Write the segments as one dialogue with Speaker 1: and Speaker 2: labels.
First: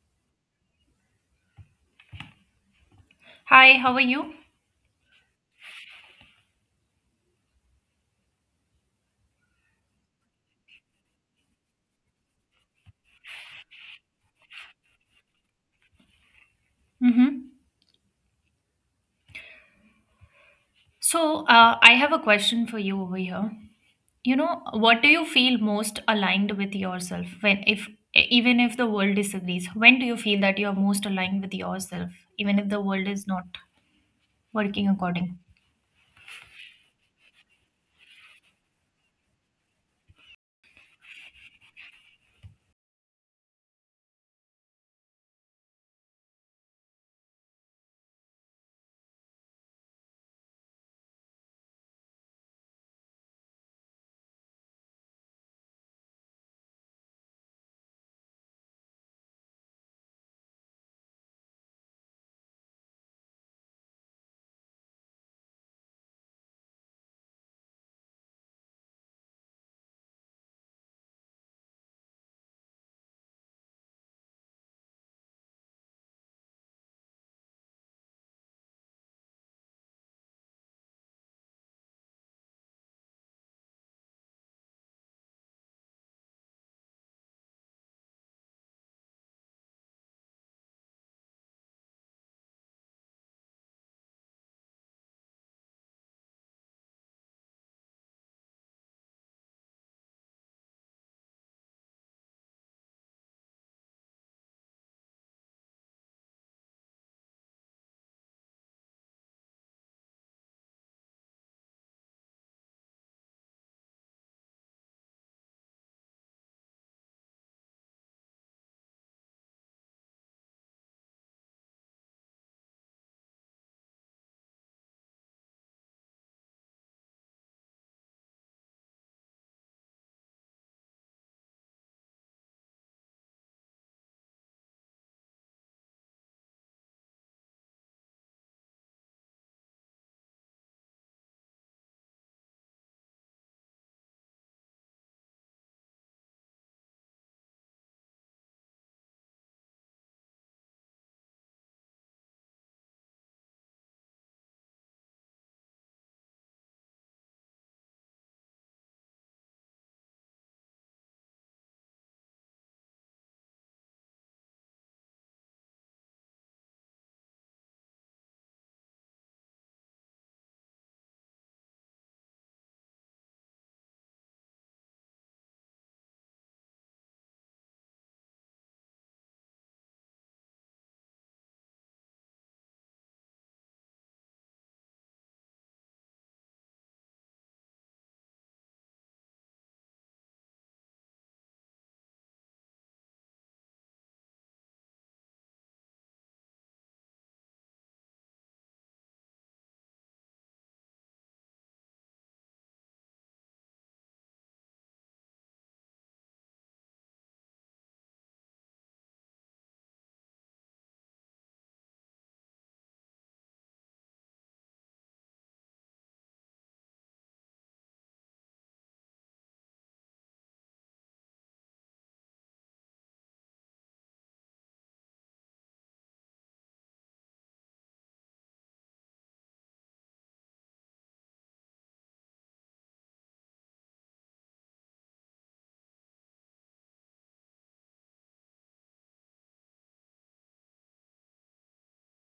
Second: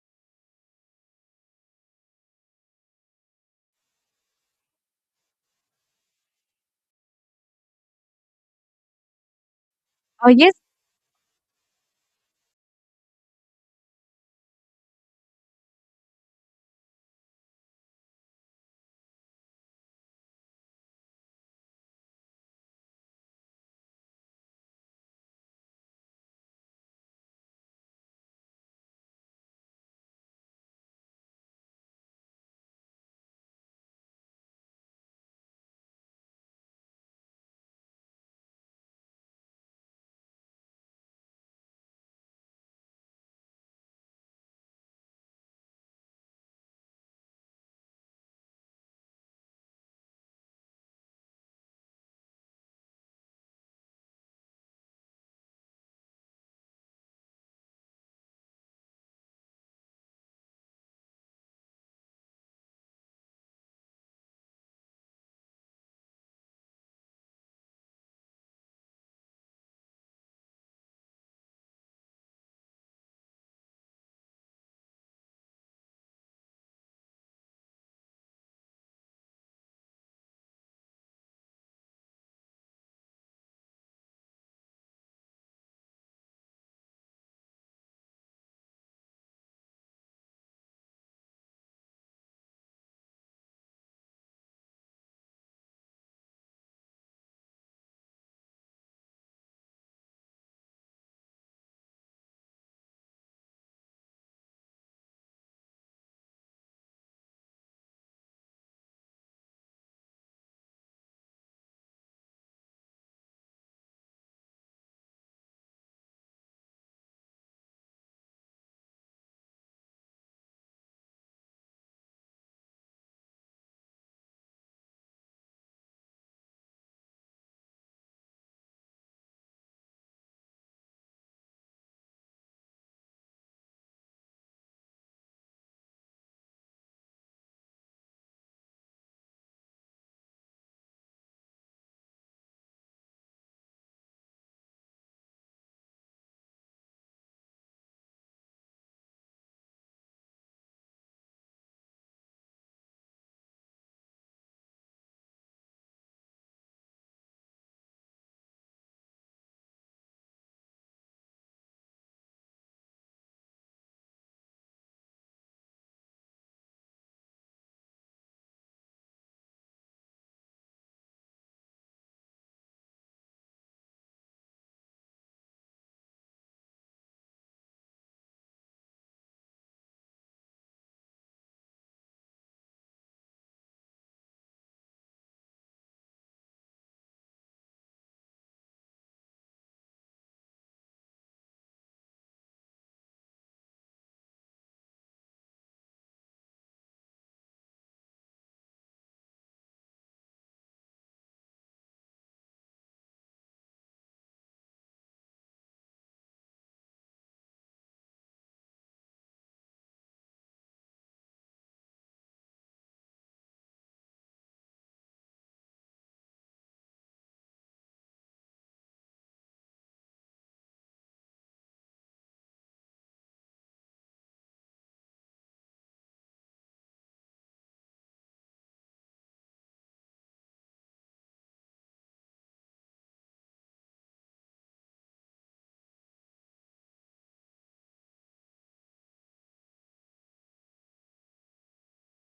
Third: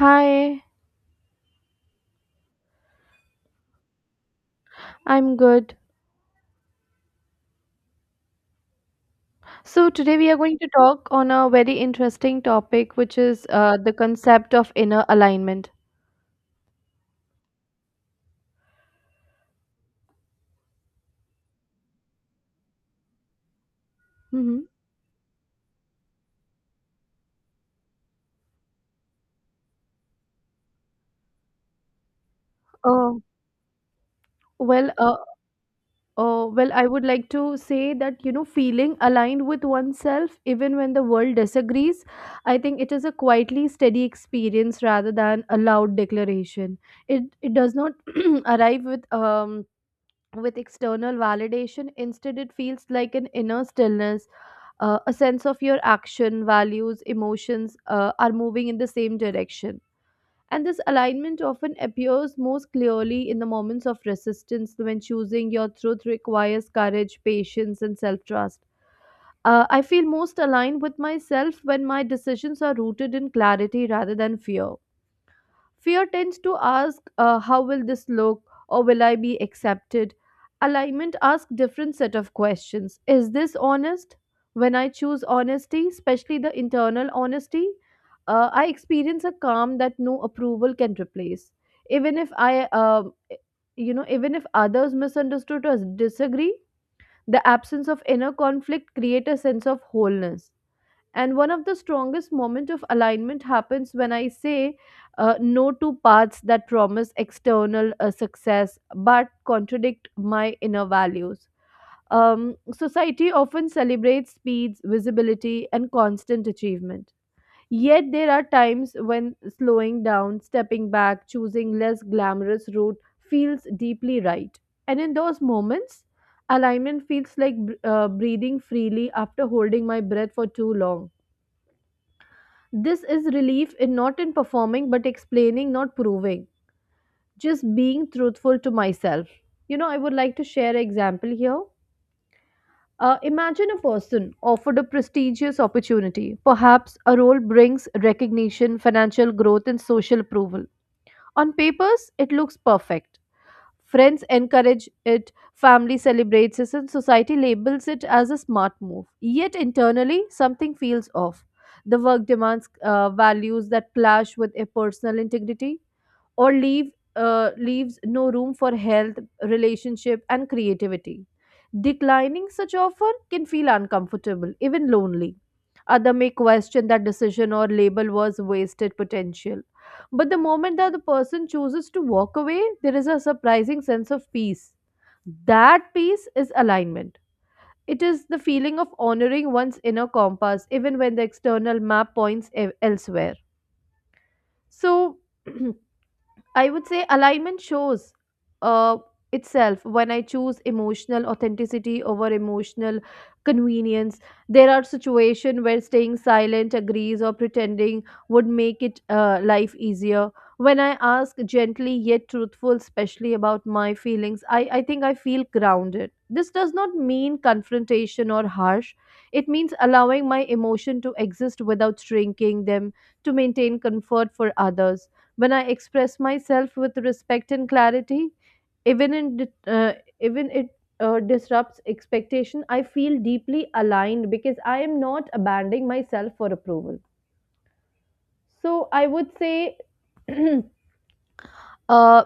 Speaker 1: Hi,
Speaker 2: Hi, how are you?
Speaker 1: I'm good. So today
Speaker 3: Oh
Speaker 1: we are
Speaker 3: yes.
Speaker 1: going to talk on a very interesting topic, which is the concept of inner alignment.
Speaker 2: Mm-hmm. So, I have a question for you over here. You
Speaker 1: Mm-hmm.
Speaker 2: know, what do you feel most aligned with yourself when, if e, even if the world disagrees? When do you feel that you are most aligned with yourself, even if the world
Speaker 1: Uh,
Speaker 2: is not working
Speaker 1: well, uh,
Speaker 2: according?
Speaker 1: I would like to say that feeling aligned with oneself, even when the world disagrees, I think it is a quietly steady experience rather than a loud declaration. It does not arrive with with external validation. Instead, it feels like an inner stillness, a sense of your action, values, emotions are moving in the same direction. And this alignment often appears most clearly in the moments of resistance when choosing your truth requires courage, patience, and self trust. I feel most aligned with myself when my decisions are rooted in clarity rather than fear. Fear tends to ask, how will this look or will I be accepted? Alignment asks different set of questions. Is this honest? When I choose honesty, especially the internal honesty, I experience a calm that no approval can replace. Even if even if others misunderstood or disagree, the absence of inner conflict create a sense of wholeness. And one of the strongest moment of alignment happens when I say no to paths that promise external success but contradict my inner values. um, Society often celebrates speeds visibility and constant achievement, yet there are times when slowing down, stepping back, choosing less glamorous route feels deeply right. And in those moments alignment feels like breathing freely after holding my breath for too long. This is relief in not in performing but explaining, not proving. Just being truthful to myself. You know, I would like to share an example here. Imagine a person offered a prestigious opportunity. Perhaps a role brings recognition, financial growth, and social approval. On papers, it looks perfect. Friends encourage it, family celebrates it, and society labels it as a smart move. Yet internally, something feels off. The work demands values that clash with a personal integrity or leaves no room for health, relationship, and creativity. Declining such offer can feel uncomfortable, even lonely. Other may question that decision or label was wasted potential. But the moment that the person chooses to walk away, there is a surprising sense of peace. That peace is alignment. It is the feeling of honoring one's inner compass even when the external map points elsewhere. So, I would say alignment shows uh, itself when I choose emotional authenticity over emotional convenience. There are situations where staying silent, agrees, or pretending would make it life easier. When I ask gently yet truthful, especially about my feelings, I think I feel grounded. This does not mean confrontation or harsh. It means allowing my emotion to exist without shrinking them to maintain comfort for others. When I express myself with respect and clarity, even in di- even it disrupts expectation, I feel deeply aligned because I am not abandoning myself for approval. So I would say uh,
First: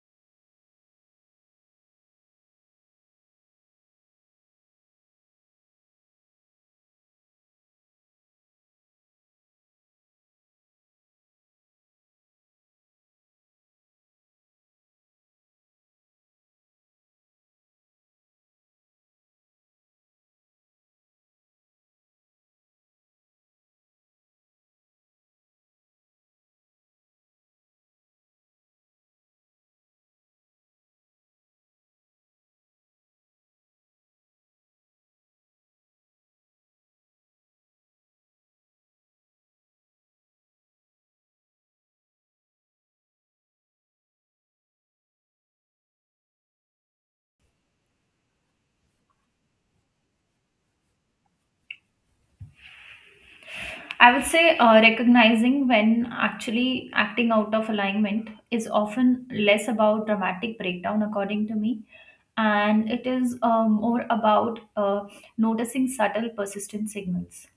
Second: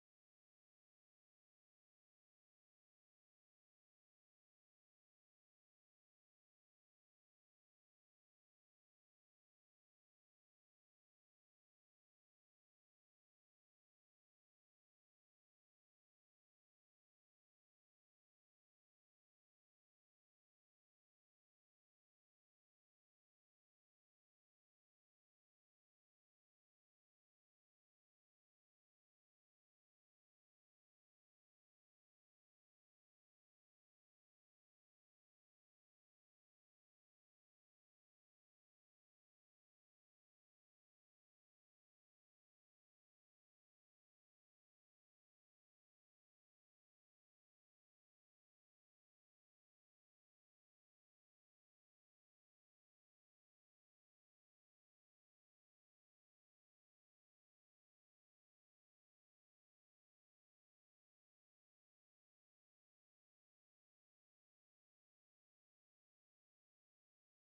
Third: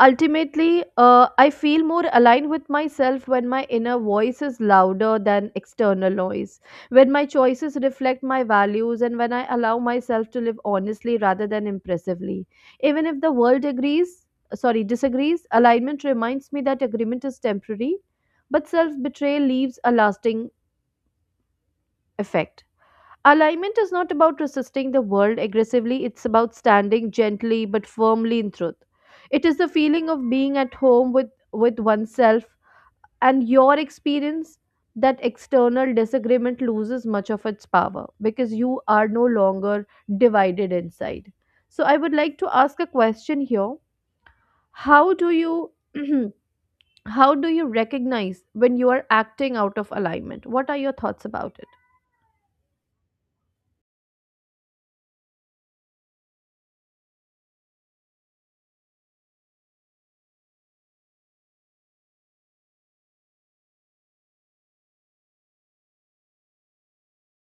Speaker 1: ultimately, I feel more aligned with myself when my inner voice is louder than external noise, when my choices reflect my values, and when I allow myself to live honestly rather than impressively. Even if the world agrees, sorry, disagrees, alignment reminds me that agreement is temporary, but self betrayal leaves a lasting effect. Alignment is not about resisting the world aggressively, it's about standing gently but firmly in truth. It is the feeling of being at home with oneself and your experience that external disagreement loses much of its power because you are no longer divided inside. So I would like to ask a question here. How do you how do you recognize when you are acting out of alignment? What are your thoughts about it?
Speaker 2: I would say recognizing when actually acting out of alignment is often less about dramatic breakdown, according to me, and it is more about noticing subtle, persistent signals.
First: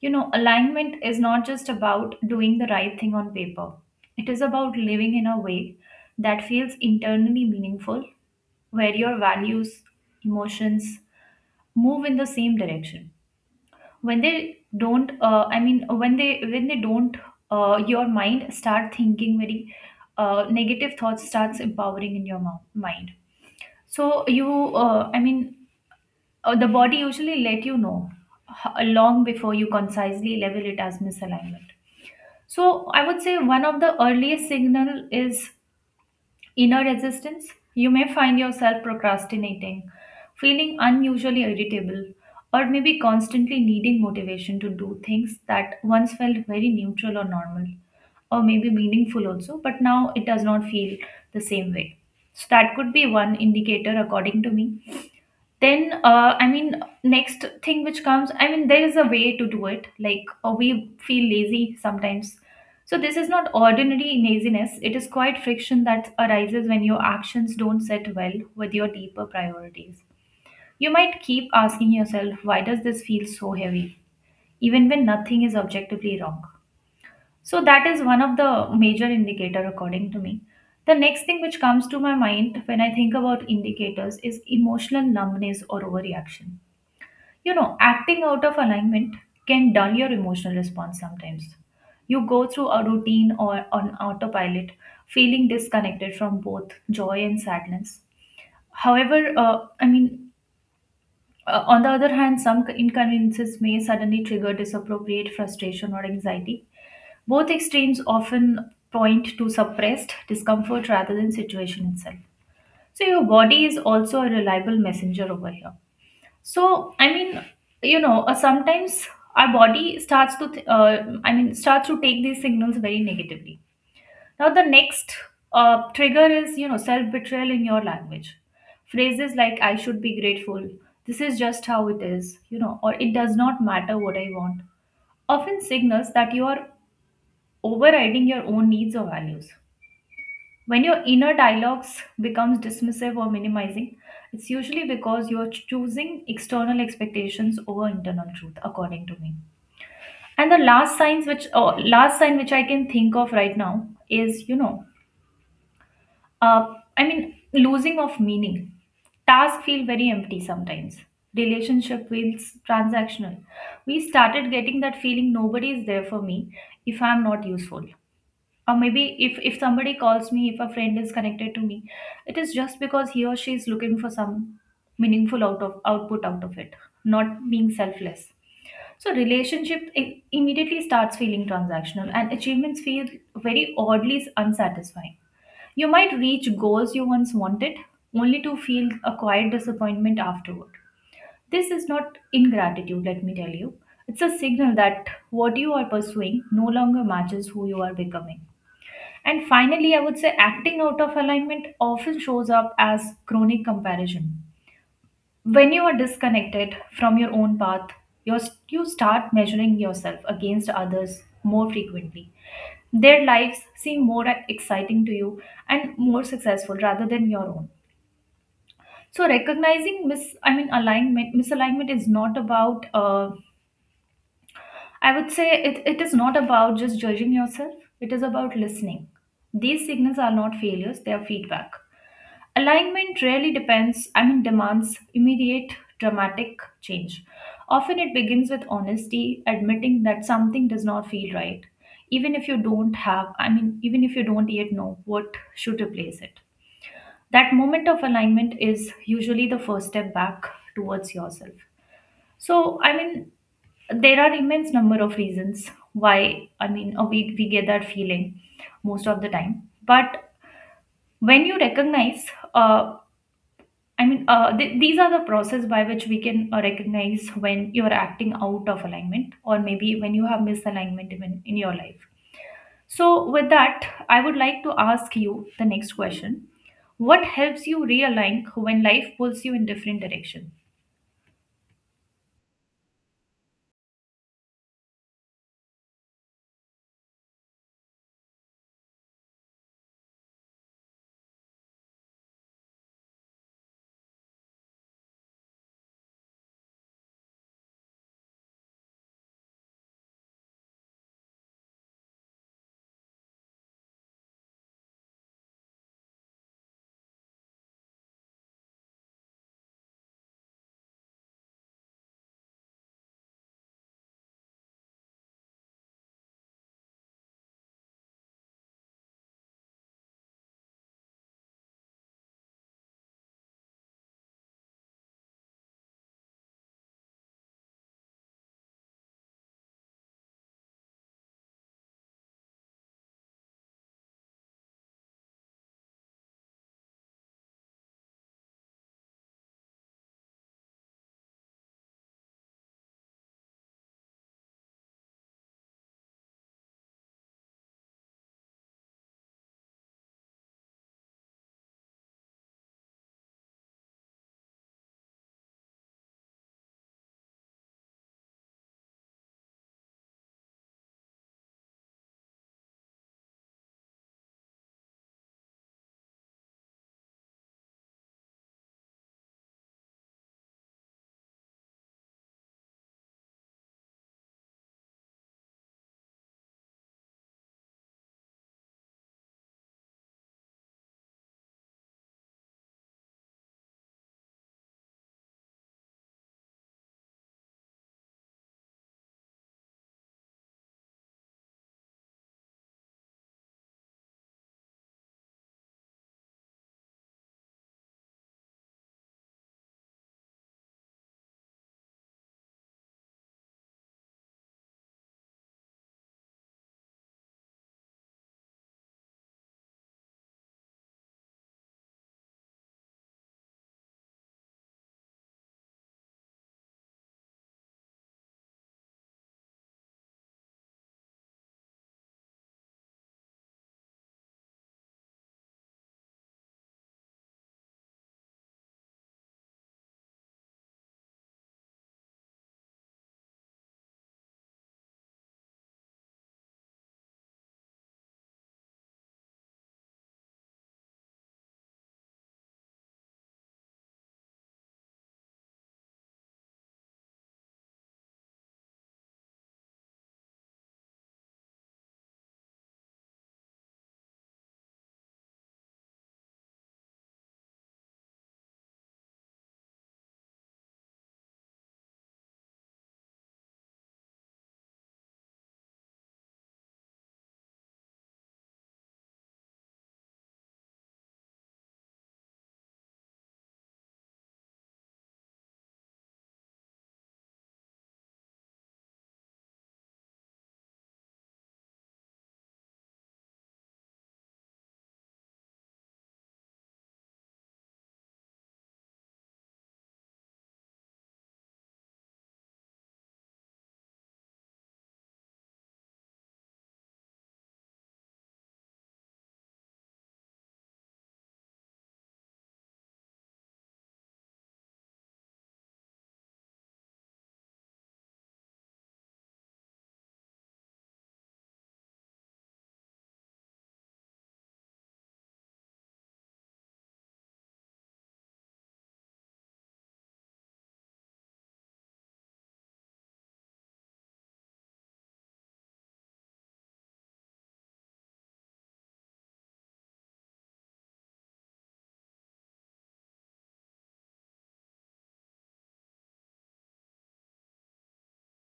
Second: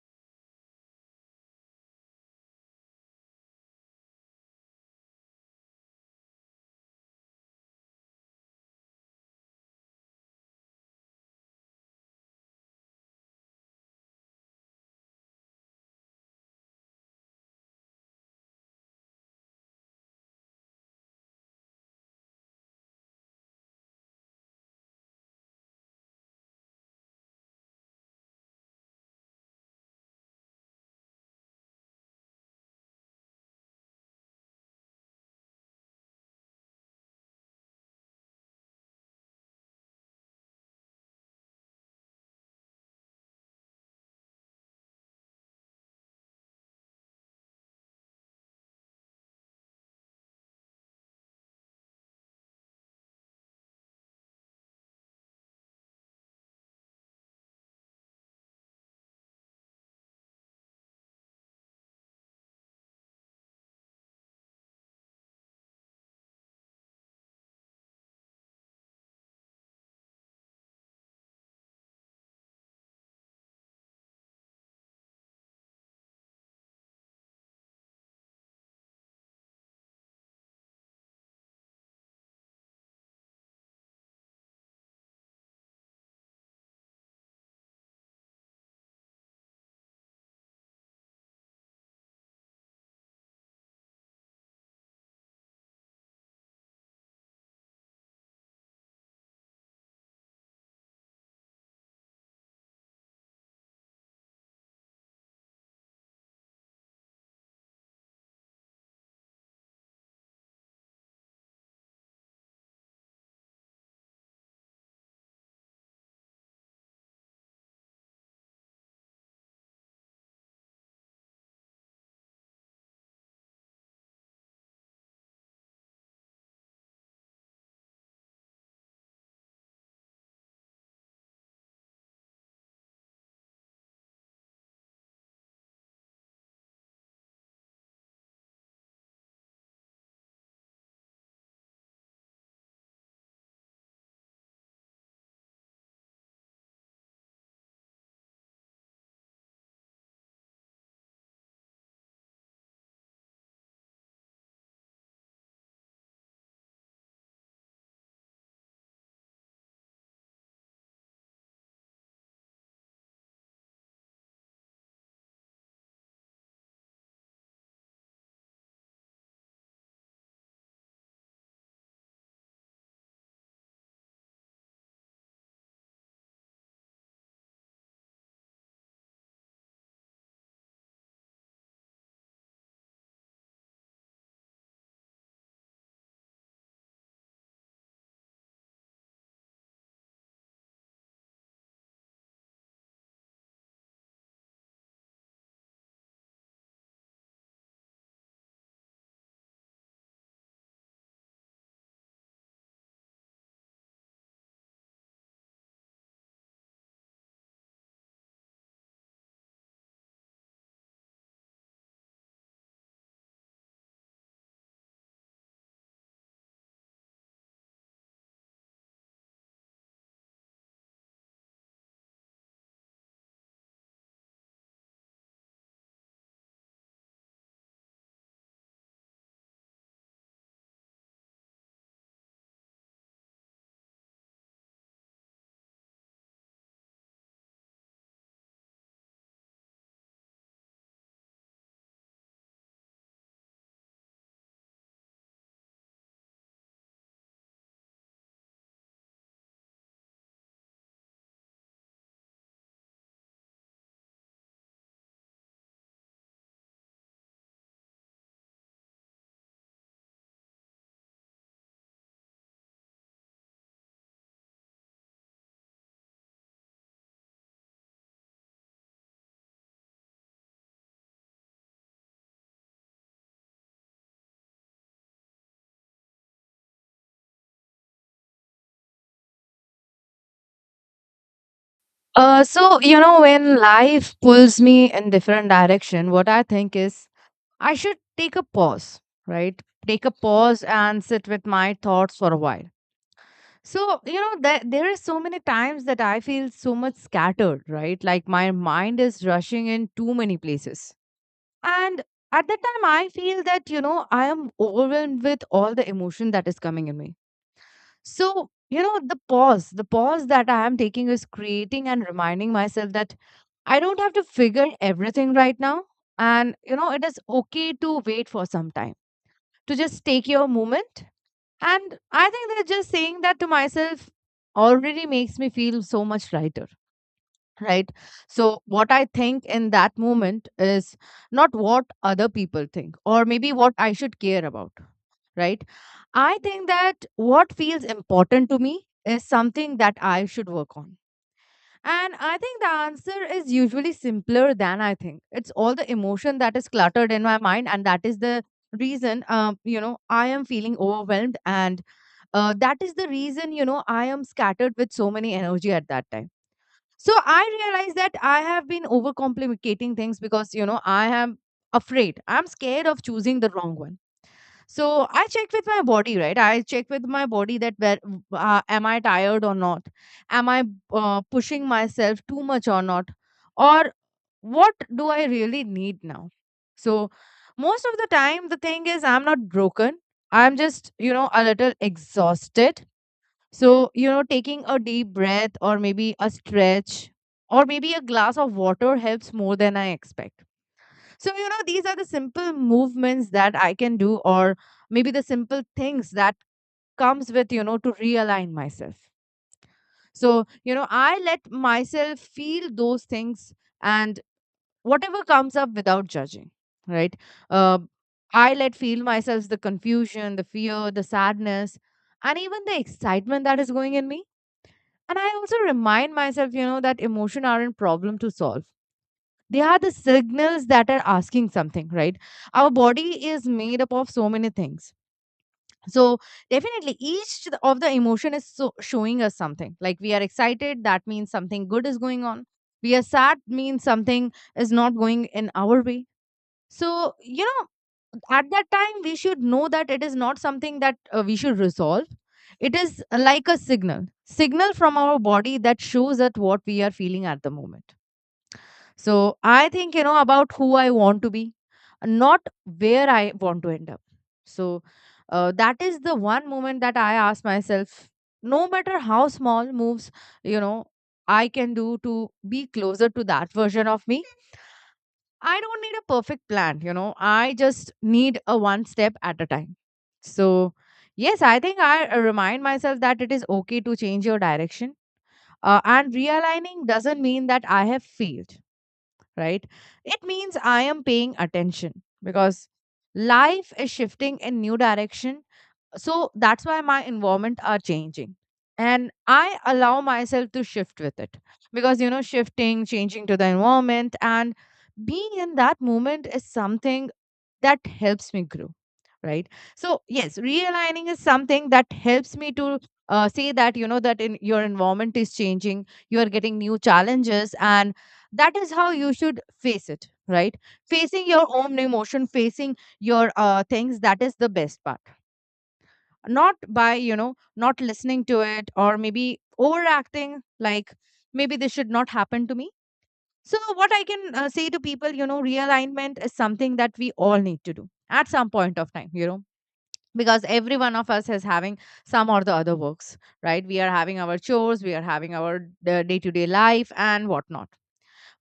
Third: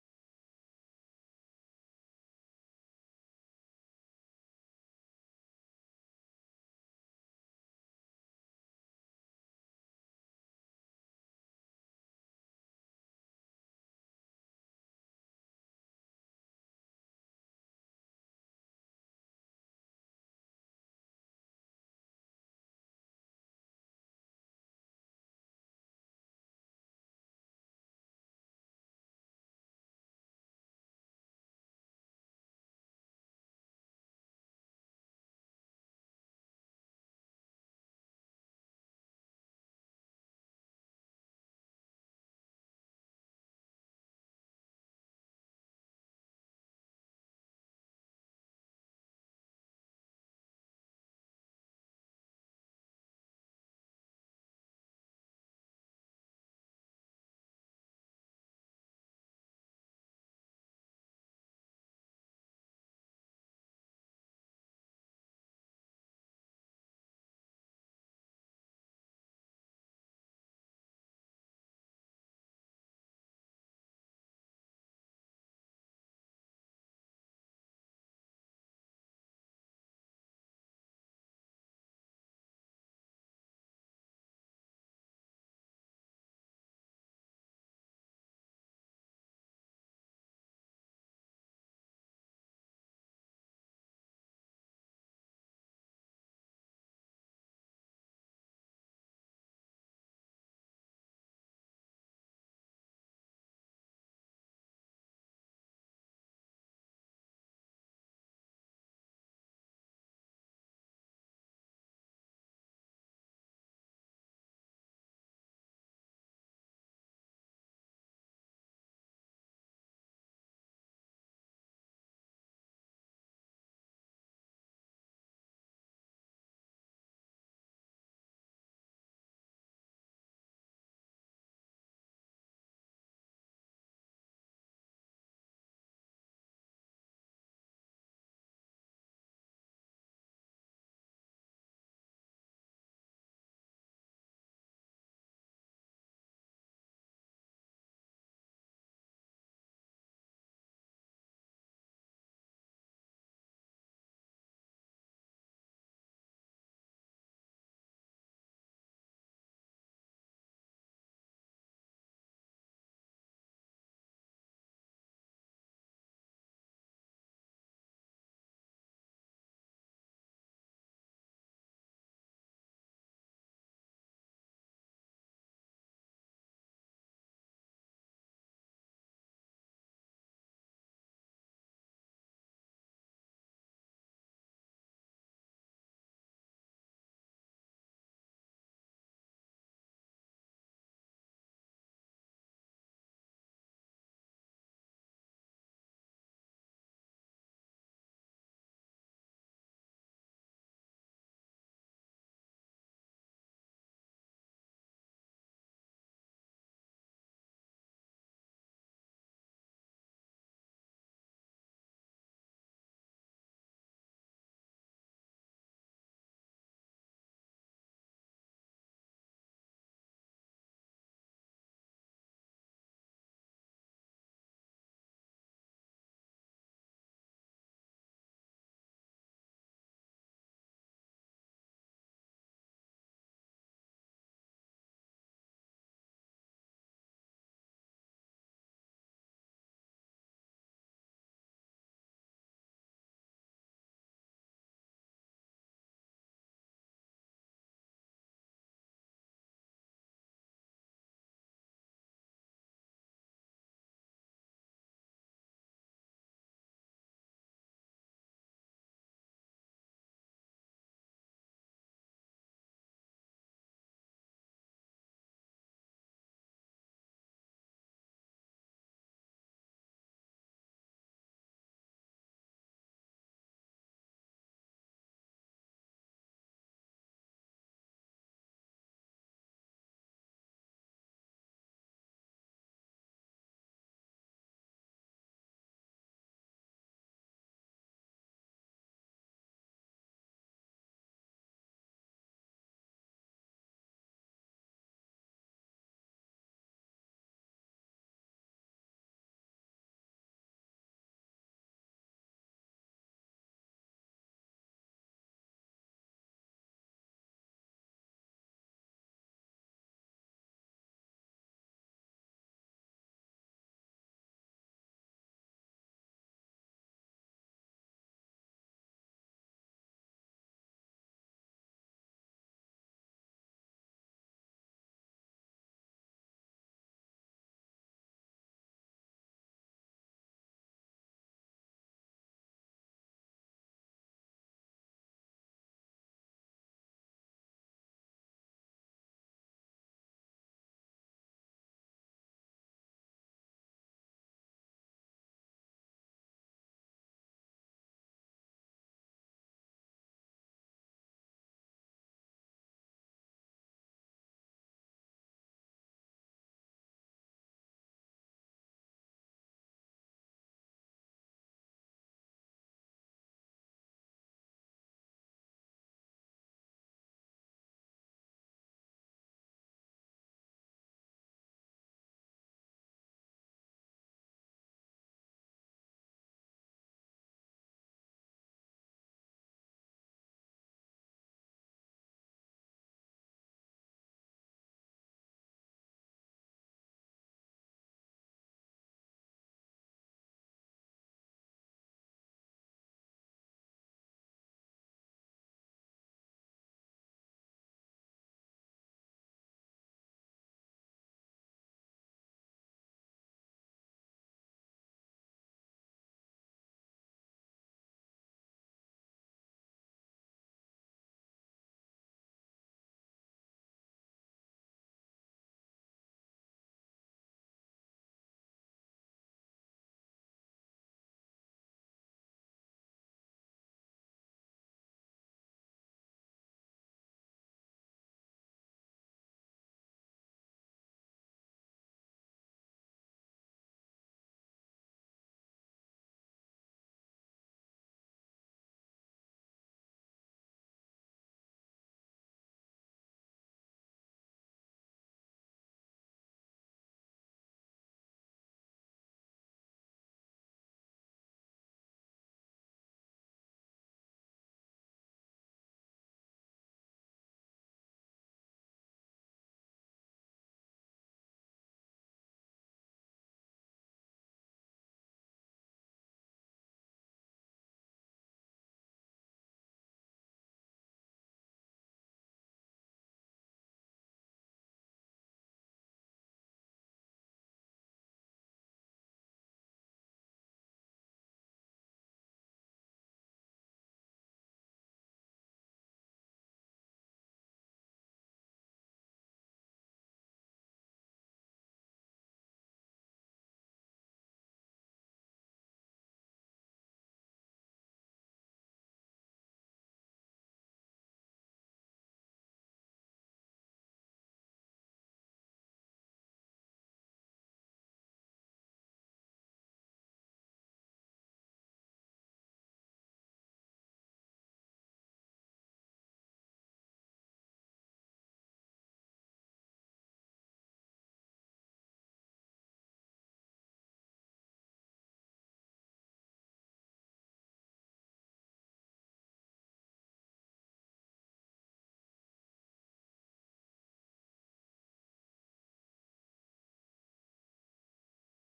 Speaker 2: You know, alignment is not just about doing the right thing on paper, it is about living in a way that feels internally meaningful, where your values, emotions move in the same direction. When they don't, when they don't, your mind start thinking very negative thoughts starts empowering in your mind. So uh, I mean, the body usually let you know long before you concisely label it as misalignment. So I would say one of the earliest signal is inner resistance. You may find yourself procrastinating, feeling unusually irritable, or maybe constantly needing motivation to do things that once felt very neutral or normal, or maybe meaningful also, but now it does not feel the same way. So that could be one indicator according to me. Then next thing which comes, there is a way to do it, like we feel lazy sometimes. So this is not ordinary laziness, it is quite friction that arises when your actions don't sit well with your deeper priorities. You might keep asking yourself, why does this feel so heavy even when nothing is objectively wrong? So that is one of the major indicator according to me. The next thing which comes to my mind when I think about indicators is emotional numbness or overreaction. You know, acting out of alignment can dull your emotional response sometimes. You go through a routine or on autopilot, feeling disconnected from both joy and sadness. However, on the other hand, some inconveniences may suddenly trigger disappropriate frustration or anxiety. Both extremes often point to suppressed discomfort rather than situation itself. So, your body is also a reliable messenger over here. So, sometimes our body starts to, starts to take these signals very negatively. Now, the next trigger is, you know, self betrayal in your language. Phrases like, I should be grateful, this is just how it is, you know, or it does not matter what I want, often signals that you are overriding your own needs or values. When your inner dialogues becomes dismissive or minimizing, it's usually because you're choosing external expectations over internal truth, according to me. And the last signs which, or last sign which I can think of right now is, you know, losing of meaning. Tasks feel very empty sometimes. Relationship feels transactional. We started getting that feeling nobody is there for me if I'm not useful, or maybe if somebody calls me, if a friend is connected to me, it is just because he or she is looking for some meaningful out of output out of it, not being selfless. So relationship immediately starts feeling transactional, and achievements feel very oddly unsatisfying. You might reach goals you once wanted only to feel a quiet disappointment afterward. This is not ingratitude, let me tell you. It's a signal that what you are pursuing no longer matches who you are becoming. And finally, I would say acting out of alignment often shows up as chronic comparison. When you are disconnected from your own path, you're, you start measuring yourself against others more frequently. Their lives seem more exciting to you and more successful rather than your own. So recognizing misalignment is not about I would say it, it is not about just judging yourself. It is about listening. These signals are not failures, they are feedback. Alignment rarely demands immediate dramatic change. Often it begins with honesty, admitting that something does not feel right, even if you don't have, I mean, even if you don't yet know what should replace it. That moment of alignment is usually the first step back towards yourself. So, there are immense number of reasons why, we get that feeling most of the time. But when you recognize uh, these are the process by which we can recognize when you are acting out of alignment, or maybe when you have misalignment even in your life. So, with that, I would like to ask you the next question: what helps you realign when life pulls you in different direction?
Speaker 3: So you know when life pulls me in different direction, what I think is I should take a pause, right? Take a pause and sit with my thoughts for a while. So you know there is so many times that I feel so much scattered, right? Like my mind is rushing in too many places, and at that time I feel that you know I am overwhelmed with all the emotion that is coming in me. So you know the pause that I am taking is creating and reminding myself that I don't have to figure everything right now. And, you know, it is okay to wait for some time, to just take your moment. And I think that just saying that to myself already makes me feel so much lighter, right? So, what I think in that moment is not what other people think or maybe what I should care about, right? I think that what feels important to me is something that I should work on, and I think the answer is usually simpler than I think. It's all the emotion that is cluttered in my mind, and that is the reason, you know, I am feeling overwhelmed, and that is the reason, you know, I am scattered with so many energy at that time. So I realize that I have been overcomplicating things because, you know, I am afraid. I'm scared of choosing the wrong one, so I checked with my body, right? I checked with my body that where, am I tired or not? Am I pushing myself too much or not? Or what do I really need now? So most of the time, the thing is I'm not broken. I'm just you know a little exhausted. So you know, taking a deep breath or maybe a stretch or maybe a glass of water helps more than I expect. So, you know, these are the simple movements that I can do, or maybe the simple things that comes with, you know, to realign myself. So, you know, I let myself feel those things and whatever comes up without judging, right? Uh, I let feel myself the confusion, the fear, the sadness, and even the excitement that is going in me. And I also remind myself, you know, that emotion aren't problem to solve, they are the signals that are asking something, right? Our body is made up of so many things, so definitely each of the emotion is so showing us something, like we are excited that means something good is going on, we are sad means something is not going in our way. So you know, at that time we should know that it is not something that we should resolve. It is, like a signal from our body that shows that what we are feeling at the moment. So I think, you know, about who I want to be, not where I want to end up. So that is the one moment that I ask myself, no matter how small moves, you know, I can do to be closer to that version of me. I don't need a perfect plan, you know, I just need a one step at a time. So, yes, I think I remind myself that it is okay to change your direction. And realigning doesn't mean that I have failed, right? It means I am paying attention because life is shifting in new direction. So that's why my environment are changing. And I allow myself to shift with it, because, you know, shifting, changing to the environment and being in that moment is something that helps me grow, right? So yes, realigning is something that helps me to say that you know that in your environment is changing, you are getting new challenges, and that is how you should face it, right? Facing your own emotion, facing your things, that is the best part. Not by you know not listening to it, or maybe overacting, like maybe this should not happen to me. So, what I can say to people, you know, realignment is something that we all need to do at some point of time, you know, because every one of us is having some or the other works, right? We are having our chores, we are having our day to day life and whatnot.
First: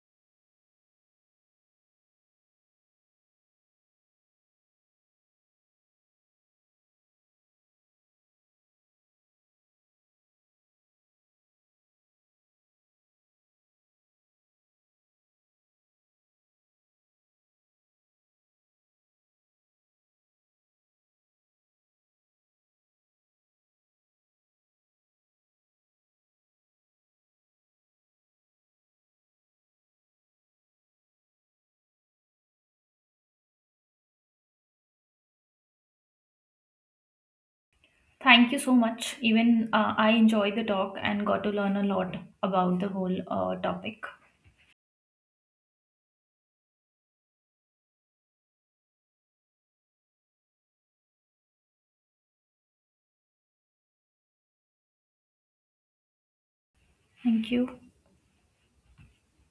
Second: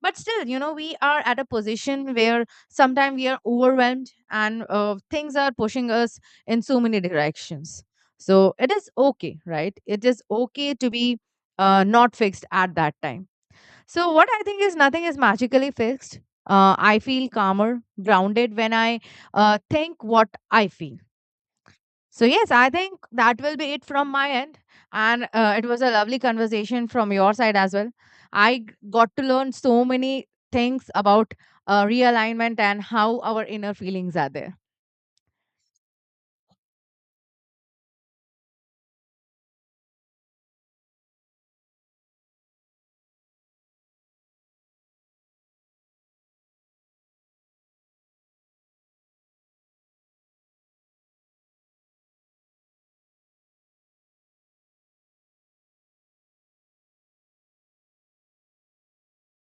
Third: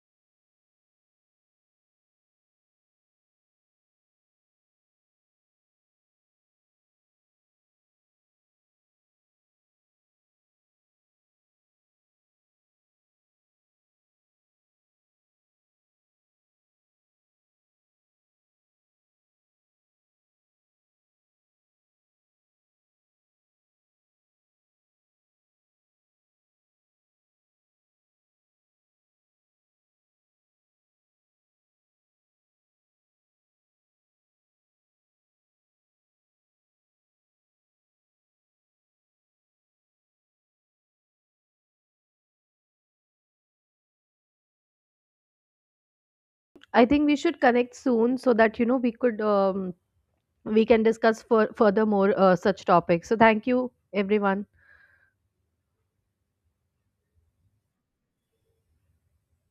Speaker 3: But still, you know, we are at a position where sometimes we are overwhelmed and things are pushing us in so many directions. So, it is okay, right? It is okay to be not fixed at that time. So, what I think is nothing is magically fixed. I feel calmer, grounded when I think what I feel. So, yes, I think that will be it from my end. And it was a lovely conversation from your side as well. I got to learn so many things about realignment and how our inner feelings are there.
Speaker 2: Thank you so much. Even I enjoyed the talk and got to learn a lot about the whole topic.
Speaker 1: I think we should connect soon so that you know we could we can discuss for further more such topics. So thank you everyone.
Speaker 2: Thank you.